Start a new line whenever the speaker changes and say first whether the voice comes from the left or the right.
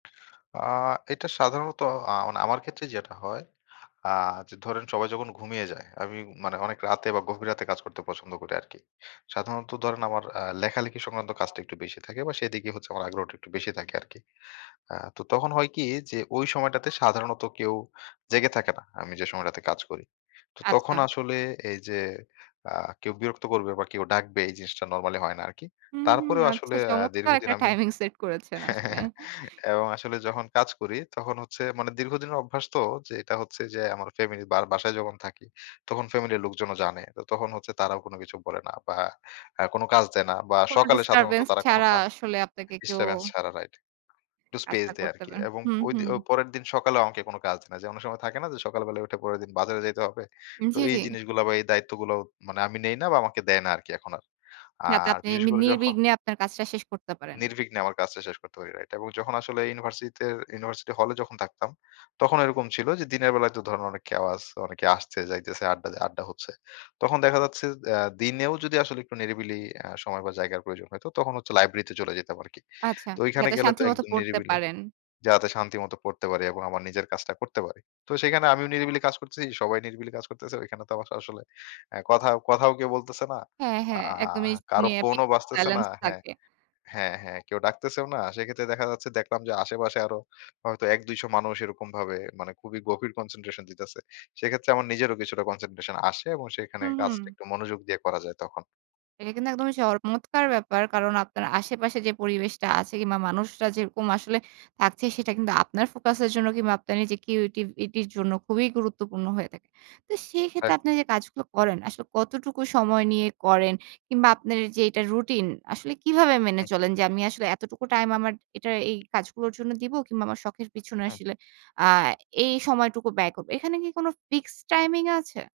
left: আ এটা সাধারণত আ মানে আমার ক্ষেত্রে যেটা হয়। আ যে ধরেন সবাই যখন ঘুমিয়ে যায়, আমি মানে অনেক রাতে বা গভীর রাতে কাজ করতে পছন্দ করি আরকি। সাধারণত ধরেন আমার আ লেখালেখি সংক্রান্ত কাজটা একটু বেশি থাকে বা সেদিকে হচ্ছে আমার আগ্রহটা একটু বেশি থাকে আরকি। আ তো তখন হয় কি যে ওই সময় টাতে সাধারণত কেউ জেগে থাকে না। আমি যে সময়টাতে কাজ করি। তো তখন
right: আচ্ছা।
left: আসলে এই যে আ কেউ বিরক্ত করবে বা কেউ ডাকবে এই জিনিসটা নরমালি হয় না আরকি।
right: হু, হু,
left: তারপরেও
right: আচ্ছা।
left: আসলে আ
right: চমৎকার
left: দীর্ঘদিন
right: একটা
left: আমি
right: টাইমিং সেট করেছেন আসলে।
left: এবং আসলে যখন কাজ করি তখন হচ্ছে মানে দীর্ঘদিনের অভ্যাস তো, যে এটা হচ্ছে যে আমার ফ্যামিলি বার বাসায় যখন থাকি তখন ফ্যামিলির লোকজনও জানে। তো তখন হচ্ছে তারাও কোন কিছু বলে না। বা আ কোন কাজ দেয় না বা
right: কোন
left: সকালে সাধারণত
right: ডিস্টার্বেন্স
left: তারা কোন
right: ছাড়া
left: কা
right: আসলে আপনাকে কেউ
left: ডিস্টারেন্স ছাড়া রাইট। একটু স্পেস
right: কাজটা
left: দেয়
right: করতে
left: আরকি।
right: হবে।
left: এবং
right: হু,
left: ঐ
right: হু।
left: দি অ পরের দিন সকালেও আমাকে কোনো কাজ নাই। যে অনেক সময় থাকে না যে সকাল বেলায় উঠে পরের দিন বাজারে যাইতে হবে। তো
right: জ্বী,
left: এই
right: জ্বী।
left: জিনিসগুলা বা এই দায়িত্বগুলো মানে আমি নেই না বা আমাকে দেয় না আরকি এখন আর।
right: যাতে
left: আর
right: আপনি
left: বিশেষ
right: এমনি
left: করে যখন
right: নির্বিঘ্নে আপনার কাজটা শেষ করতে পারেন।
left: নির্বিঘ্নে আমার কাজটা শেষ করতে পারি, রাইট। এবং যখন আসলে ইউনিভার্সিটিতে ইউনিভার্সিটি হলে যখন থাকতাম। তখন এরকম ছিল যে দিনের বেলায় তো ধরেন অনেক কেওয়াজ, অনেকে আসছে যাইতেছে আড্ডা আড্ডা হচ্ছে। তখন দেখা যাচ্ছে অ্যা দিনেও যদি আসলে একটু নিরিবিলি আ সময় বা জায়গার প্রয়োজন হত, তখন হচ্ছে লাইব্রেরিতে চলে যেতাম আরকি।
right: আচ্ছা,
left: তো ঐখানে
right: যাতে
left: গেলে তো
right: শান্তি মত
left: একদম
right: পড়তে
left: নিরিবিলি।
right: পারেন।
left: যাতে শান্তি মত পড়তে পারি এবং আমার নিজের কাজটা করতে পারি। তো সেখানে আমিও নিরিবিলি কাজ করতেছি। সবাই নিরিবিলি কাজ করতেছে। ঐখানে তো আমাকে আসলে আ কথা কথাও কেউ বলতেছে না।
right: হ্যাঁ,
left: আ
right: হ্যাঁ।
left: আ
right: একদমই
left: কারো
right: [unintelligible]
left: ফোনও বাজতেছে না
right: সাইলেন্স
left: হ্যাঁ।
right: থাকে।
left: হ্যাঁ, হ্যাঁ। কেউ ডাকতেছেও না। সেক্ষেত্রে দেখা যাচ্ছে দেখলাম যে আশেপাশে আরো হয়তো ১-২০০ মানুষ এরকমভাবে মানে খুবই গভীর কনসেনট্রেশন দিতেছে। সেক্ষেত্রে আমার নিজেরও কিছুটা কনসেনট্রেশন আসে। এবং সেখানে
right: হু, হুম।
left: কাজটা একটু মনোযোগ দিয়ে করা যায় তখন।
right: এটা কিন্তু একদমই চমৎকার ব্যাপার। কারণ আপনার আশেপাশে যে পরিবেশটা আছে কিংবা মানুষরা যেরকম আসলে থাকছে। সেটা কিন্তু আপনার ফোকাসের জন্য কিংবা আপনার নিজের কিউরেটিভিটির জন্য খুবই গুরুত্বপূর্ণ হয়ে থাকে। তো সেই ক্ষেত্রে আপনি
left: একদম।
right: যে কাজগুলো করেন, আসলে কতটুকু সময় নিয়ে করেন কিংবা আপনার যে এটা রুটিন আসলে কিভাবে
left: হু।
right: মেনে চলেন? যে আমি আসলে এতটুকু টাইম আমার এটা এই কাজগুলোর জন্য দিব, কিংবা আমার শখের পেছনে
left: হু।
right: আসলে আ এই সময়টুকু ব্যয় করব। এখানে কি কোন ফিক্সড টাইমিং আছে?